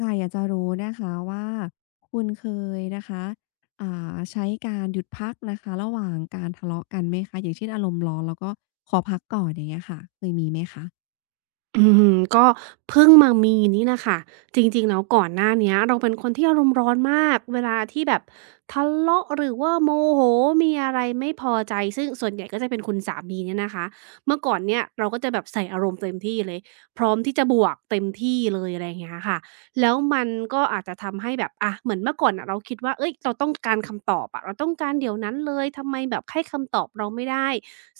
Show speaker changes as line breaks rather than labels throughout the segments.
ค่ะอยากจะรู้นะคะว่าคุณเคยนะคะใช้การหยุดพักนะคะระหว่างการทะเลาะกันไหมคะอย่างเช่นอารมณ์ร้อนแล้วก็ขอพักก่อนอย่างเงี้ยค่ะเคยมีไหมคะ
อืมก็เพิ่งมามีนี่นะคะจริงๆแล้วก่อนหน้าเนี้ยเราเป็นคนที่อารมณ์ร้อนมากเวลาที่แบบทะเลาะหรือว่าโมโหมีอะไรไม่พอใจซึ่งส่วนใหญ่ก็จะเป็นคุณสามีเนี่ยนะคะเมื่อก่อนเนี่ยเราก็จะแบบใส่อารมณ์เต็มที่เลยพร้อมที่จะบวกเต็มที่เลยอะไรอย่างเงี้ยค่ะแล้วมันก็อาจจะทำให้แบบอะเหมือนเมื่อก่อนอะเราคิดว่าเอ้ยเราต้องการคำตอบอะเราต้องการเดี๋ยวนั้นเลยทำไมแบบให้คำตอบเราไม่ได้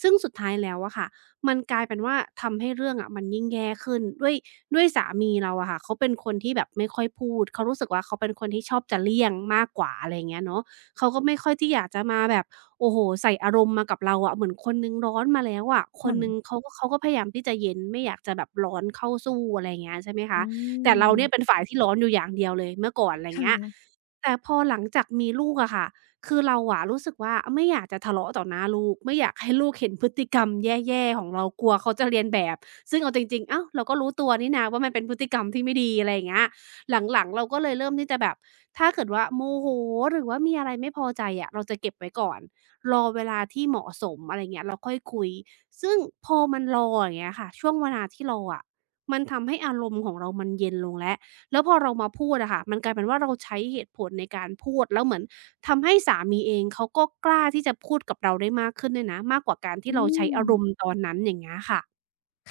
ซึ่งสุดท้ายแล้วอะค่ะ มันกลายเป็นว่าทำให้เรื่องอะมันยิ่งแย่ขึ้นด้วยด้วยสามีเราอะค่ะเขาเป็นคนที่แบบไม่ค่อยพูดเขารู้สึกว่าเขาเป็นคนที่ชอบจะเลี่ยงมากกว่าอะไรอย่างเงี้ยเนาะเขาก็ไม่ค่อยที่อยากจะมาแบบโอ้โฮใส่อารมณ์มากับเราอะเหมือนคนหนึ่งร้อนมาแล้วอะคนหนึ่ง
ค่ะ
เขาก็พยายามที่จะเย็นไม่อยากจะแบบร้อนเข้าสู้อะไรอย่างเงี้ยใช่ไหมคะ
อื
แต่เราเนี่ยเป็น
ม
ฝ่ายที่ร้อนอยู่อย่างเดียวเลยเมื่อก่อนอะไรอย่างเงี้
ค่ะ
ยแต่พอหลังจากมีลูกอะค่ะ คือเราอะรู้สึกว่าไม่อยากจะทะเลาะต่อหน้าลูกไม่อยากให้ลูกเห็นพฤติกรรมแย่ๆของเรากลัวเขาจะเลียนแบบซึ่งเอาจริงๆอ้าวเราก็รู้ตัวนี่นะว่ามันเป็นพฤติกรรมที่ไม่ดีอะไรอย่างเงี้ยหลังๆเราก็เลยเริ่มที่จะแบบถ้าเกิดว่าโมโหหรือว่ามีอะไรไม่พอใจอะเราจะเก็บไว้ก่อนรอเวลาที่เหมาะสมอะไรเงี้ยเราค่อยคุยซึ่งพอมันรออย่างเงี้ยค่ะช่วงเวลาที่รออะมันทำให้อารมณ์ของเรามันเย็นลงแล้วแล้วพอเรามาพูดอะค่ะมันกลายเป็นว่าเราใช้เหตุผลในการพูดแล้วเหมือน ทำให้สามีเองเขาก็กล้าที่จะพูดกับเราได้มากขึ้นด้วยนะมากกว่าการที่
อื
เราใช้อา
ม
รมณ์ตอนนั้นอย่างเงี้ยค่ะ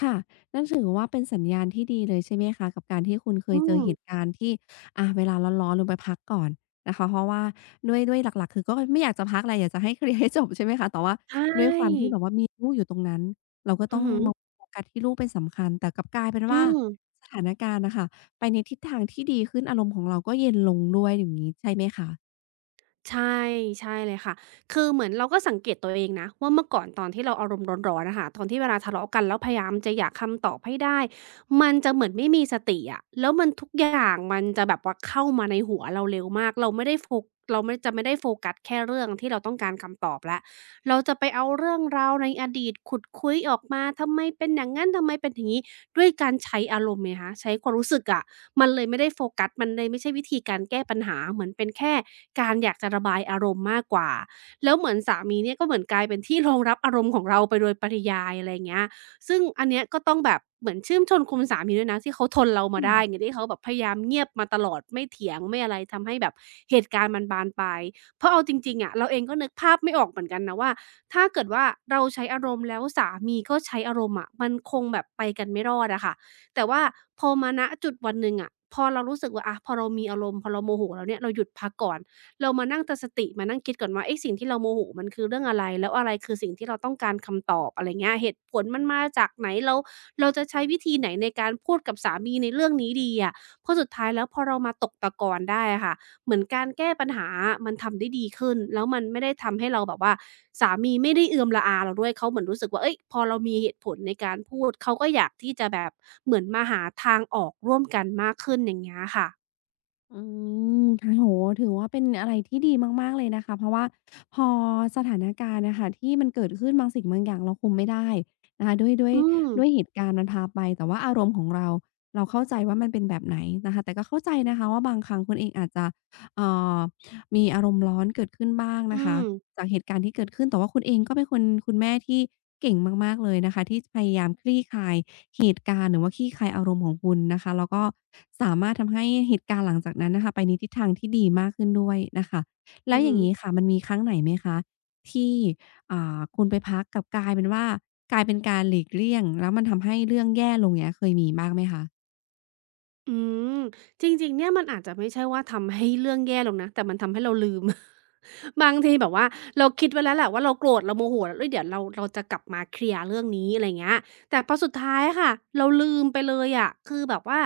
ค่ะนั่นถือว่าเป็นสัญญาณที่ดีเลยใช่ไหมคะกับการที่คุณเค
อื
ยเจอ
ม
เหตุการณ์ที่อาเวลาร้อนๆลงไปพักก่อนนะคะเพราะว่าด้วยหลักๆคือก็ไม่อยากจะพักแหละอยากจะให้เคลียร์ให้จบใช่ไหมคะแต่ว่า
ใช
ด้วยความที่
่
แบบว่ามีลูกอยู่ตรงนั้นเราก็
อื
ต้
อ
อง
ฮึ
มองโฟกัสที่ลูกเป็นสำคัญแต่กลับกลายเป็น
อื
ว่า
ม
สถานการณ์น่ะค่ะไปในทิศทางที่ดีขึ้นอารมณ์ของเราก็เย็นลงด้วยอย่างงี้ใช่ไหมคะ
ใช่ใช่เลยค่ะคือเหมือนเราก็สังเกตตัวเองนะว่าเมื่อก่อนตอนที่เราอารมณ์ร้อนๆอะค่ะตอนที่เวลาทะเลาะกันแล้วพยายามจะอยากคำตอบให้ได้มันจะเหมือนไม่มีสติอะแล้วมันทุกอย่างมันจะแบบว่าเข้ามาในหัวเราเร็วมากเราไม่ได้โฟเราไม่จะไม่ได้โฟกัสแค่เรื่องที่เราต้องการคำตอบแล้ว เราจะไปเอาเรื่องราวในอดีตขุดคุ้ยออกมาทำไมเป็นอย่างงั้นทำไมเป็นอย่างงี้ด้วยการใช้อารมณ์ไงคะใช้ความรู้สึกอะมันเลยไม่ได้โฟกัสมันเลยไม่ใช่วิธีการแก้ปัญหาเหมือนเป็นแค่การอยากจะระบายอารมณ์มากกว่าแล้วเหมือนสามีเนี่ยก็เหมือนกลายเป็นที่รองรับอารมณ์ของเราไปโดยปริยายอะไรอย่างเงี้ยซึ่งอันเนี้ยก็ต้องแบบเหมือนชื่นชมคุณสามีด้วยนะที่เขาทนเรามาได้อ
ค่ะ
ย่างที่เขาแบบพยายามเงียบมาตลอดไม่เถียงไม่อะไรทำให้แบบเหตุการณ์มันบานปลาย เพราะเอาจริงๆอะเราเองก็นึกภาพไม่ออกเหมือนกันนะว่าถ้าเกิดว่าเราใช้อารมณ์แล้วสามีก็ใช้อารมณ์อะมันคงแบบไปกันไม่รอดอะค่ะแต่ว่าพอมาณจุดวันหนึ่งอะพอเรารู้สึกว่าอะพอเรามีอารมณ์พอเราโมโหแล้วเนี่ยเราหยุดพักก่อนเรามานั่งตั้งสติมานั่งคิดก่อนว่าเอ๊ะสิ่งที่เราโมโหมันคือเรื่องอะไรแล้วอะไรคือสิ่งที่เราต้องการคำตอบอะไรเงี้ยเหตุผลมันมาจากไหนเราจะใช้วิธีไหนในการพูดกับสามีในเรื่องนี้ดีอะเพราะสุดท้ายแล้วพอเรามาตกตะกอนได้อะค่ะ เหมือนการแก้ปัญหาอะมันทำได้ดีขึ้นแล้วมันไม่ได้ทำให้เราแบบว่าสามีไม่ได้เอือมระอาเราด้วยเขาเหมือนรู้สึกว่าเฮ้ยพอเรามีเหตุผลในการพูดเขาก็อยากที่จะแบบเหมือนมาหาทางออกร่วมกันมากขึ้นอย่างเงี้ยค่ะ
อืมค่ะโหถือว่าเป็นอะไรที่ดีมากๆเลยนะคะเพราะว่าพอสถานการณ์นะคะที่มันเกิดขึ้นบางสิ่งบางอย่างเราคุมไม่ได้นะคะด้วยด้วย
อืม
ด้วยเหตุการณ์มันพาไปแต่ว่าอารมณ์ของเราเราเข้าใจว่ามันเป็นแบบไหนนะคะแต่ก็เข้าใจนะคะว่าบางครั้งคุณเองอาจจะเอ่อมีอารมณ์ร้อนเกิดขึ้นบ้างนะ
อื
คะ
ม
จากเหตุการณ์ที่เกิดขึ้นแต่ว่าคุณเองก็เป็นคนคุณแม่ที่เก่งมากๆเลยนะคะที่พยายามคลี่คลาย เหตุการณ์หรือว่าคลี่คลายอารมณ์ของคุณนะคะแล้วก็สามารถทำให้เหตุการณ์หลังจากนั้นน่ะค่ะไปในทิศทางที่ดีมากขึ้นด้วยนะคะ
อื
แล้
อ
วอ
ฮึ
ย่างงี้ค่ะมันมีครั้งไหนไหมคะที่คุณไปพักกลับกลายเป็นว่ากลายเป็นการหลีกเลี่ยงแล้วมันทำให้เรื่องแย่ลงเงี้ยเคยมีบ้างไหมคะ
อืมจริงๆเนี่ยมันอาจจะไม่ใช่ว่าทำให้เรื่องแย่ลงนะแต่มันทำให้เราลืม บางทีแบบว่าเราคิดไว้แล้วแหละว่าเราโกรธเราโมโหแล้วเฮ้ยเดี๋ยวเราจะกลับมาเคลียร์เรื่องนี้อะไรเงี้ยแต่พอสุดท้ายอะค่ะเราลืมไปเลยอะคือแบบว่า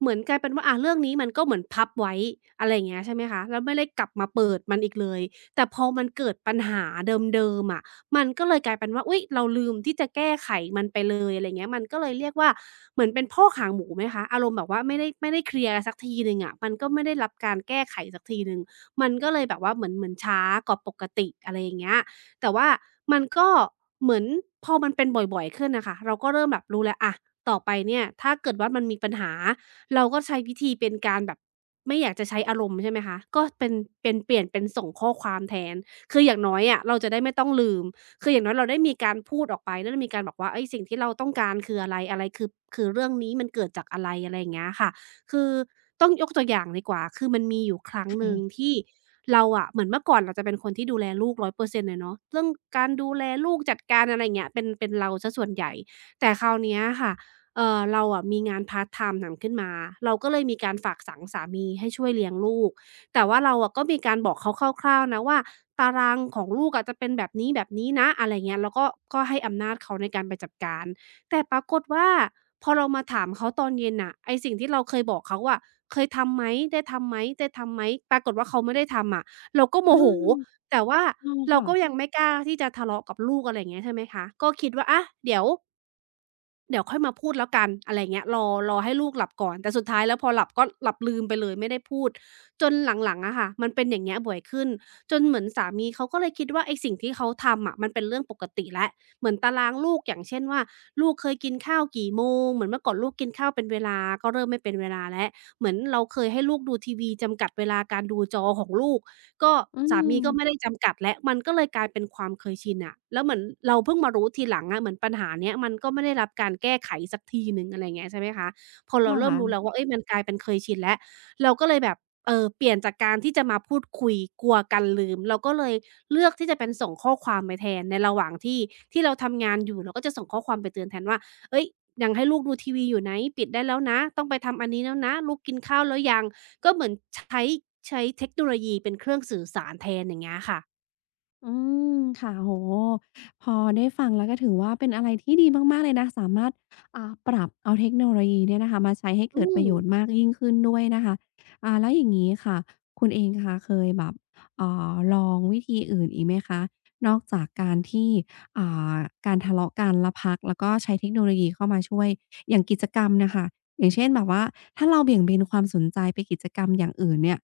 เหมือนกลายเป็นว่าอ่ะเรื่องนี้มันก็เหมือนพับไว้อะไรเงี้ยใช่ไหมคะแล้วไม่ได้กลับมาเปิดมันอีกเลยแต่พอมันเกิดปัญหาเดิมๆอะ มันก็เลยกลายเป็นว่าอุ๊ยเราลืมที่จะแก้ไขมันไปเลยอะไรเงี้ยมันก็เลยเรียกว่าเหมือนเป็นพอกหางหมูไหมคะอารมณ์แบบว่าไม่ได้เคลียร์สักทีหนึ่งอะมันก็ไม่ได้รับการแก้ไขสักทีหนึ่งมันก็เลยแบบว่าเหมือนช้ากว่าปกติอะไรอย่างเงี้ยแต่ว่ามันก็เหมือนพอมันเป็นบ่อยๆขึ้นน่ะค่ะเราก็เริ่มแบบรู้แล้วอะต่อไปเนี่ยถ้าเกิดว่ามันมีปัญหาเราก็ใช้วิธีเป็นการแบบไม่อยากจะใช้อารมณ์ใช่ไหมคะก็เป็นเปลี่ยนเป็นส่งข้อความแทนคืออย่างน้อยอะเราจะได้ไม่ต้องลืม คืออย่างน้อยเราได้มีการพูดออกไปได้มีการบอกว่าเฮ้ยสิ่งที่เราต้องการคืออะไรอะไรคือเรื่องนี้มันเกิดจากอะไรอะไรอย่างเงี้ยค่ะคือต้องยกตัวอย่างดีกว่า คือมันมีอยู่ครั้งหนึ่งที่เราอะเหมือนเมื่อก่อนเราจะเป็นคนที่ดูแลลูก100%เปอร์เซ็นต์เลยเนาะเรื่องการดูแลลูกจัดการอะไรอย่างเงี้ยเป็นเราเสียส่วนใหญ่ แต่คราวเนี้ยค่ะเราอะมีงานพาร์ตไทม์ทำขึ้นมาเราก็เลยมีการฝากฝังสามีให้ช่วยเลี้ยงลูก แต่ว่าเราอะก็มีการบอกเขาคร่าวๆนะว่าตารางของลูกอะจะเป็นแบบนี้ๆนนะอะไรเงี้ยแล้วก็ก็ให้อำนาจเขาในการไปจัดการแต่ปรากฏว่าพอเรามาถามเขาตอนเย็นน่ะไอ้สิ่งที่เราเคยบอกเขาอะเคยทำไหมได้ทำไหมปรากฏว่าเขาไม่ได้ทำอะเราก็โม
เออ
โหแต่ว่า
เออ
เรา
ค่ะ
ก็ยังไม่กล้าที่จะทะเลาะกับลูกอะไรอย่างเงี้ยใช่ไหมคะก็คิดว่าอะเดี๋ยวค่อยมาพูดแล้วกันอะไรเงี้ยรอให้ลูกหลับก่อนแต่สุดท้ายแล้วพอหลับก็หลับลืมไปเลยไม่ได้พูดจนหลังๆอะค่ะมันเป็นอย่างเงี้ยบ่อยขึ้นจนเหมือนสามีเขาก็เลยคิดว่าไอ้สิ่งที่เขาทำอะมันเป็นเรื่องปกติแล้วเหมือนตารางลูกอย่างเช่นว่าลูกเคยกินข้าวกี่โมงเหมือนเมื่อก่อนลูกกินข้าวเป็นเวลาก็เริ่มไม่เป็นเวลาแล้วเหมือนเราเคยให้ลูกดูทีวีจำกัดเวลาการดูจอของลูก ก็
อื
สามี
ม
ก็ไม่ได้จำกัดแล้วมันก็เลยกลายเป็นความเคยชินอะแล้วเหมือนเราเพิ่งมารู้ทีหลังอะเหมือนปัญหาเนี้ยมันก็ไม่ได้รับการแก้ไขสักทีหนึ่งอะไรอย่างเงี้ยใช่ไหมคะพอเราเริ่มรู้
ค่ะ
แล้วว่าเฮ้ยมันกลายเป็นเคยชินแล้วเราก็เลยแบบเปลี่ยนจากการที่จะมาพูดคุยกลัวกันลืมเราก็เลยเลือกที่จะเป็นส่งข้อความไปแทนในระหว่างที่ที่เราทำงานอยู่เราก็จะส่งข้อความไปเตือนแทนว่าเฮ้ยยังให้ลูกดูทีวีอยู่ไหมปิดได้แล้วนะต้องไปทำอันนี้แล้วนะลูกกินข้าวแล้วยัง ก็เหมือนใช้เทคโนโลยีเป็นเครื่องสื่อสารแทนอย่างเงี้ยค่ะ
อืมค่ะโอ้โฮพอได้ฟังแล้วก็ถือว่าเป็นอะไรที่ดีมากๆเลยนะสามารถปรับเอาเทคโนโลยีเนี่ยนะคะมาใช้ให้
อื
เกิดประ
ม
โยชน์มากยิ่งขึ้นด้วยนะคะแล้วอย่างงี้ค่ะคุณเองค่ะเคยแบบลองวิธีอื่นอีกไหมคะนอกจากการที่อ่าการทะเลาะกันแล้วพักแล้วก็ใช้เทคโนโลยีเข้ามาช่วยอย่างกิจกรรมน่ะค่ะอย่างเช่นแบบว่าถ้าเราเบี่ยงเบนความสนใจไปกิจกรรมอย่างอื่นเนี่ย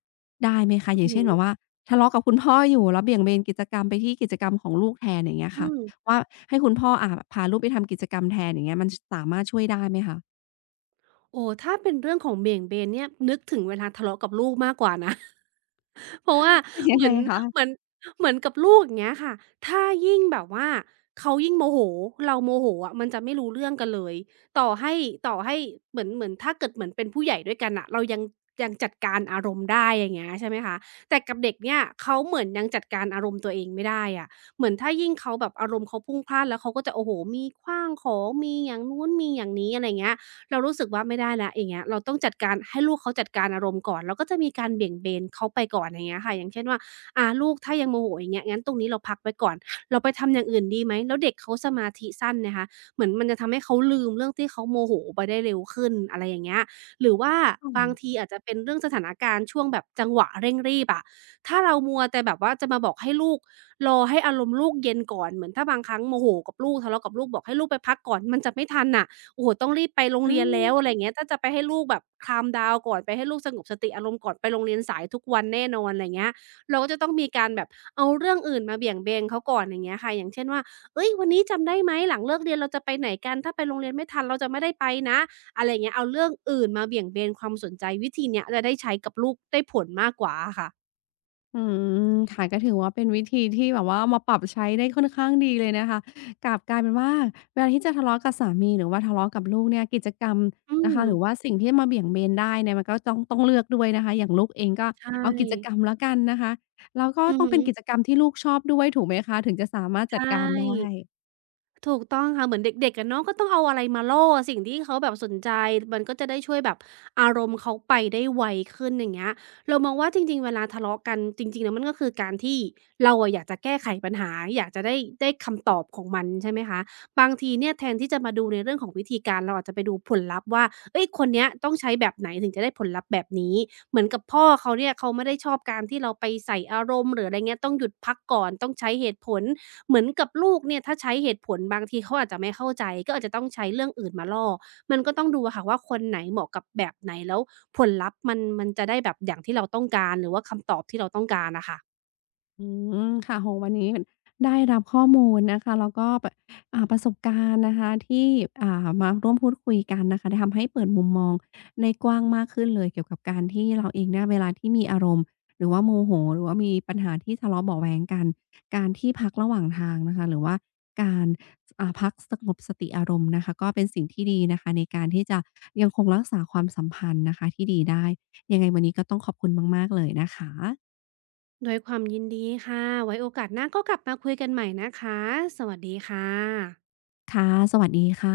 ได้ไหมคะอ
อื
ย่า
อ
ง
ฮึ
เช่นแบบว่า ทะเลาะกับคุณพ่ออยู่แล้วเบี่ยงเบนกิจกรรมไปที่กิจกรรมของลูกแทนอย่างเงี้ย
อื
ค่ะ
ม
ว่าให้คุณพ่อพาลูกไปทำกิจกรรมแทนอย่างเงี้ยมันชสามารถช่วยได้ไหมคะ
โอ้ถ้าเป็นเรื่องของเบี่ยงเบนเนี่ยนึกถึงเวลาทะเลาะกับลูกมากกว่านะ เพราะว่า
เป็นยั
เห
ง
มื
ไง
อนเห
คะ
มือนเหมือนกับลูกอย่างเงี้ยค่ะถ้ายิ่งแบบว่าเขายิ่งโมโหเราโมโหอะมันจะไม่รู้เรื่องกันเลยต่อให้ต่อให้เหมือนถ้าเกิดเหมือนเป็นผู้ใหญ่ด้วยกันอะเรายังจัดการอารมณ์ได้อย่างเงี้ยใช่ไหมคะแต่กับเด็กเนี่ยเขาเหมือนยังจัดการอารมณ์ตัวเองไม่ได้อะเหมือนถ้ายิ่งเขาแบบอารมณ์เขาพลุ่งพล่านแล้วเขาก็จะโอ้โหมีขว้างของมีอย่างนู้นมีอย่างนี้อะไรเงี้ย เรารู้สึกว่าไม่ได้แล้วอย่างเงี้ยเราต้องจัดการให้ลูกเขาจัดการอารมณ์ก่อนเราก็จะมีการเบี่ยงเบนเขาไปก่อนอย่างเงี้ยค่ะอย่างเช่นว่าลูกถ้ายังโมโหอย่างเงี้ยงั้นตรงนี้เราพักไว้ก่อนเราไปทำอย่างอื่นดีไหมแล้วเด็กเขาสมาธิสั้นนะคะเหมือนมันจะทำให้เขาลืมเรื่องที่เขาโมโหไปได้เร็วขึ้นอะไรอย่างเงี้ยหรือว่า
อื
บาง
อ
ทีอาจจะเป็นเรื่องสถานการณ์ช่วงแบบจังหวะเร่งรีบอะถ้าเรามัวแต่แบบว่าจะมาบอกให้ลูกรอให้อารมณ์ลูกเย็นก่อนเหมือนถ้าบางครั้งโมโหกับลูกทะเลาะกับลูกบอกให้ลูกไปพักก่อนมันจะไม่ทันน่ะ โอ้โฮต้องรีบไปโรง
อื
เรียน
ม
แล้วอะไรอย่างเงี้ยถ้าจะไปให้ลูกแบบ calm down ก่อนไปให้ลูกสงบสติอารมณ์ก่อนไปโรงเรียนสายทุกวันแน่นอนอะไรอย่างเงี้ยเราก็จะต้องมีการแบบเอาเรื่องอื่นมาเบี่ยงเบนเขาก่อนอย่างเงี้ยค่ะอย่างเช่นว่าเฮ้ยวันนี้จำได้ไหมหลังเลิกเรียนเราจะไปไหนกันถ้าไปโรงเรียนไม่ทันเราจะไม่ได้ไปนะอะไรอย่างเงี้ยเอาเรื่องอื่นมาเบี่ยงเบนความสนใจวิธีเนี้ยจะได้ใช้กับลูกได้ผลมากกว่าอะค่ะ
อืมค่ะก็ถือว่าเป็นวิธีที่แบบว่ามาปรับใช้ได้ค่อนข้างดีเลยนะคะกลับกลายเป็นว่าเวลาที่จะทะเลาะกับสามีหรือว่าทะเลาะกับลูกเนี่ยกิจกรรม
อื
นะ
ม
คะหรือว่าสิ่งที่มาเบี่ยงเบนได้เนี่ยมันก็ต้องเลือกด้วยนะคะอย่างลูกเองก็
ใช่
เอากิจกรรมแล้วกันนะคะแล้วก็
อือ
ต้อง
ฮึ
เป็นกิจกรรมที่ลูกชอบด้วยถูกไหมคะถึงจะสามารถจั
ใช่
ดการได้
ถูกต้องค่ะเหมือนเด็กๆอะเนาะก็ต้องเอาอะไรมาล่อสิ่งที่เขาแบบสนใจมันก็จะได้ช่วยแบบอารมณ์เขาไปได้ไวขึ้นอย่างเงี้ยเรามองว่าจริงๆเวลาทะเลาะกันจริงๆแล้วมันก็คือการที่เราอะอยากจะแก้ไขปัญหาอยากจะได้คำตอบของมันใช่ไหมคะบางทีเนี่ยแทนที่จะมาดูในเรื่องของวิธีการเราอาจจะไปดูผลลัพธ์ว่าเฮ้ยคนเนี้ยต้องใช้แบบไหนถึงจะได้ผลลัพธ์แบบนี้เหมือนกับพ่อเขาเนี่ยเขาไม่ได้ชอบการที่เราไปใส่อารมณ์หรืออะไรเงี้ยต้องหยุดพักก่อนต้องใช้เหตุผล เหมือนกับลูกเนี่ยถ้าใช้เหตุผลบางทีเขาอาจจะไม่เข้าใจก็อาจจะต้องใช้เรื่องอื่นมาล่อมันก็ต้องดูอะค่ะว่าคนไหนเหมาะกับแบบไหนแล้วผลลัพธ์มันจะได้แบบอย่างที่เราต้องการหรือว่าคำตอบที่เราต้องการอะค่ะ
อืมค่ะโอ้โฮวันนี้ได้รับข้อมูลนะคะแล้วก็ปประสบการณ์นะคะที่มาร่วมพูดคุยกันนะคะทำให้เปิดมุมมองได้กว้างมากขึ้นเลยเกี่ยวกับการที่เราเองเนี่ยเวลาที่มีอารมณ์หรือว่าโมโหหรือว่ามีปัญหาที่ทะเลาะเบาะแว้งกันการที่พักระหว่างทางนะคะหรือว่าการสพักสงบสติอารมณ์นะคะก็เป็นสิ่งที่ดีนะคะในการที่จะยังคงรักษาความสัมพันธ์นะคะที่ดีได้ยังไงวันนี้ก็ต้องขอบคุณมากๆเลยนะคะ
ด้วยความยินดีค่ะไว้โอกาสหน้าก็กลับมาคุยกันใหม่นะคะสวัสดีค่ะ
ค่ะสวัสดีค่ะ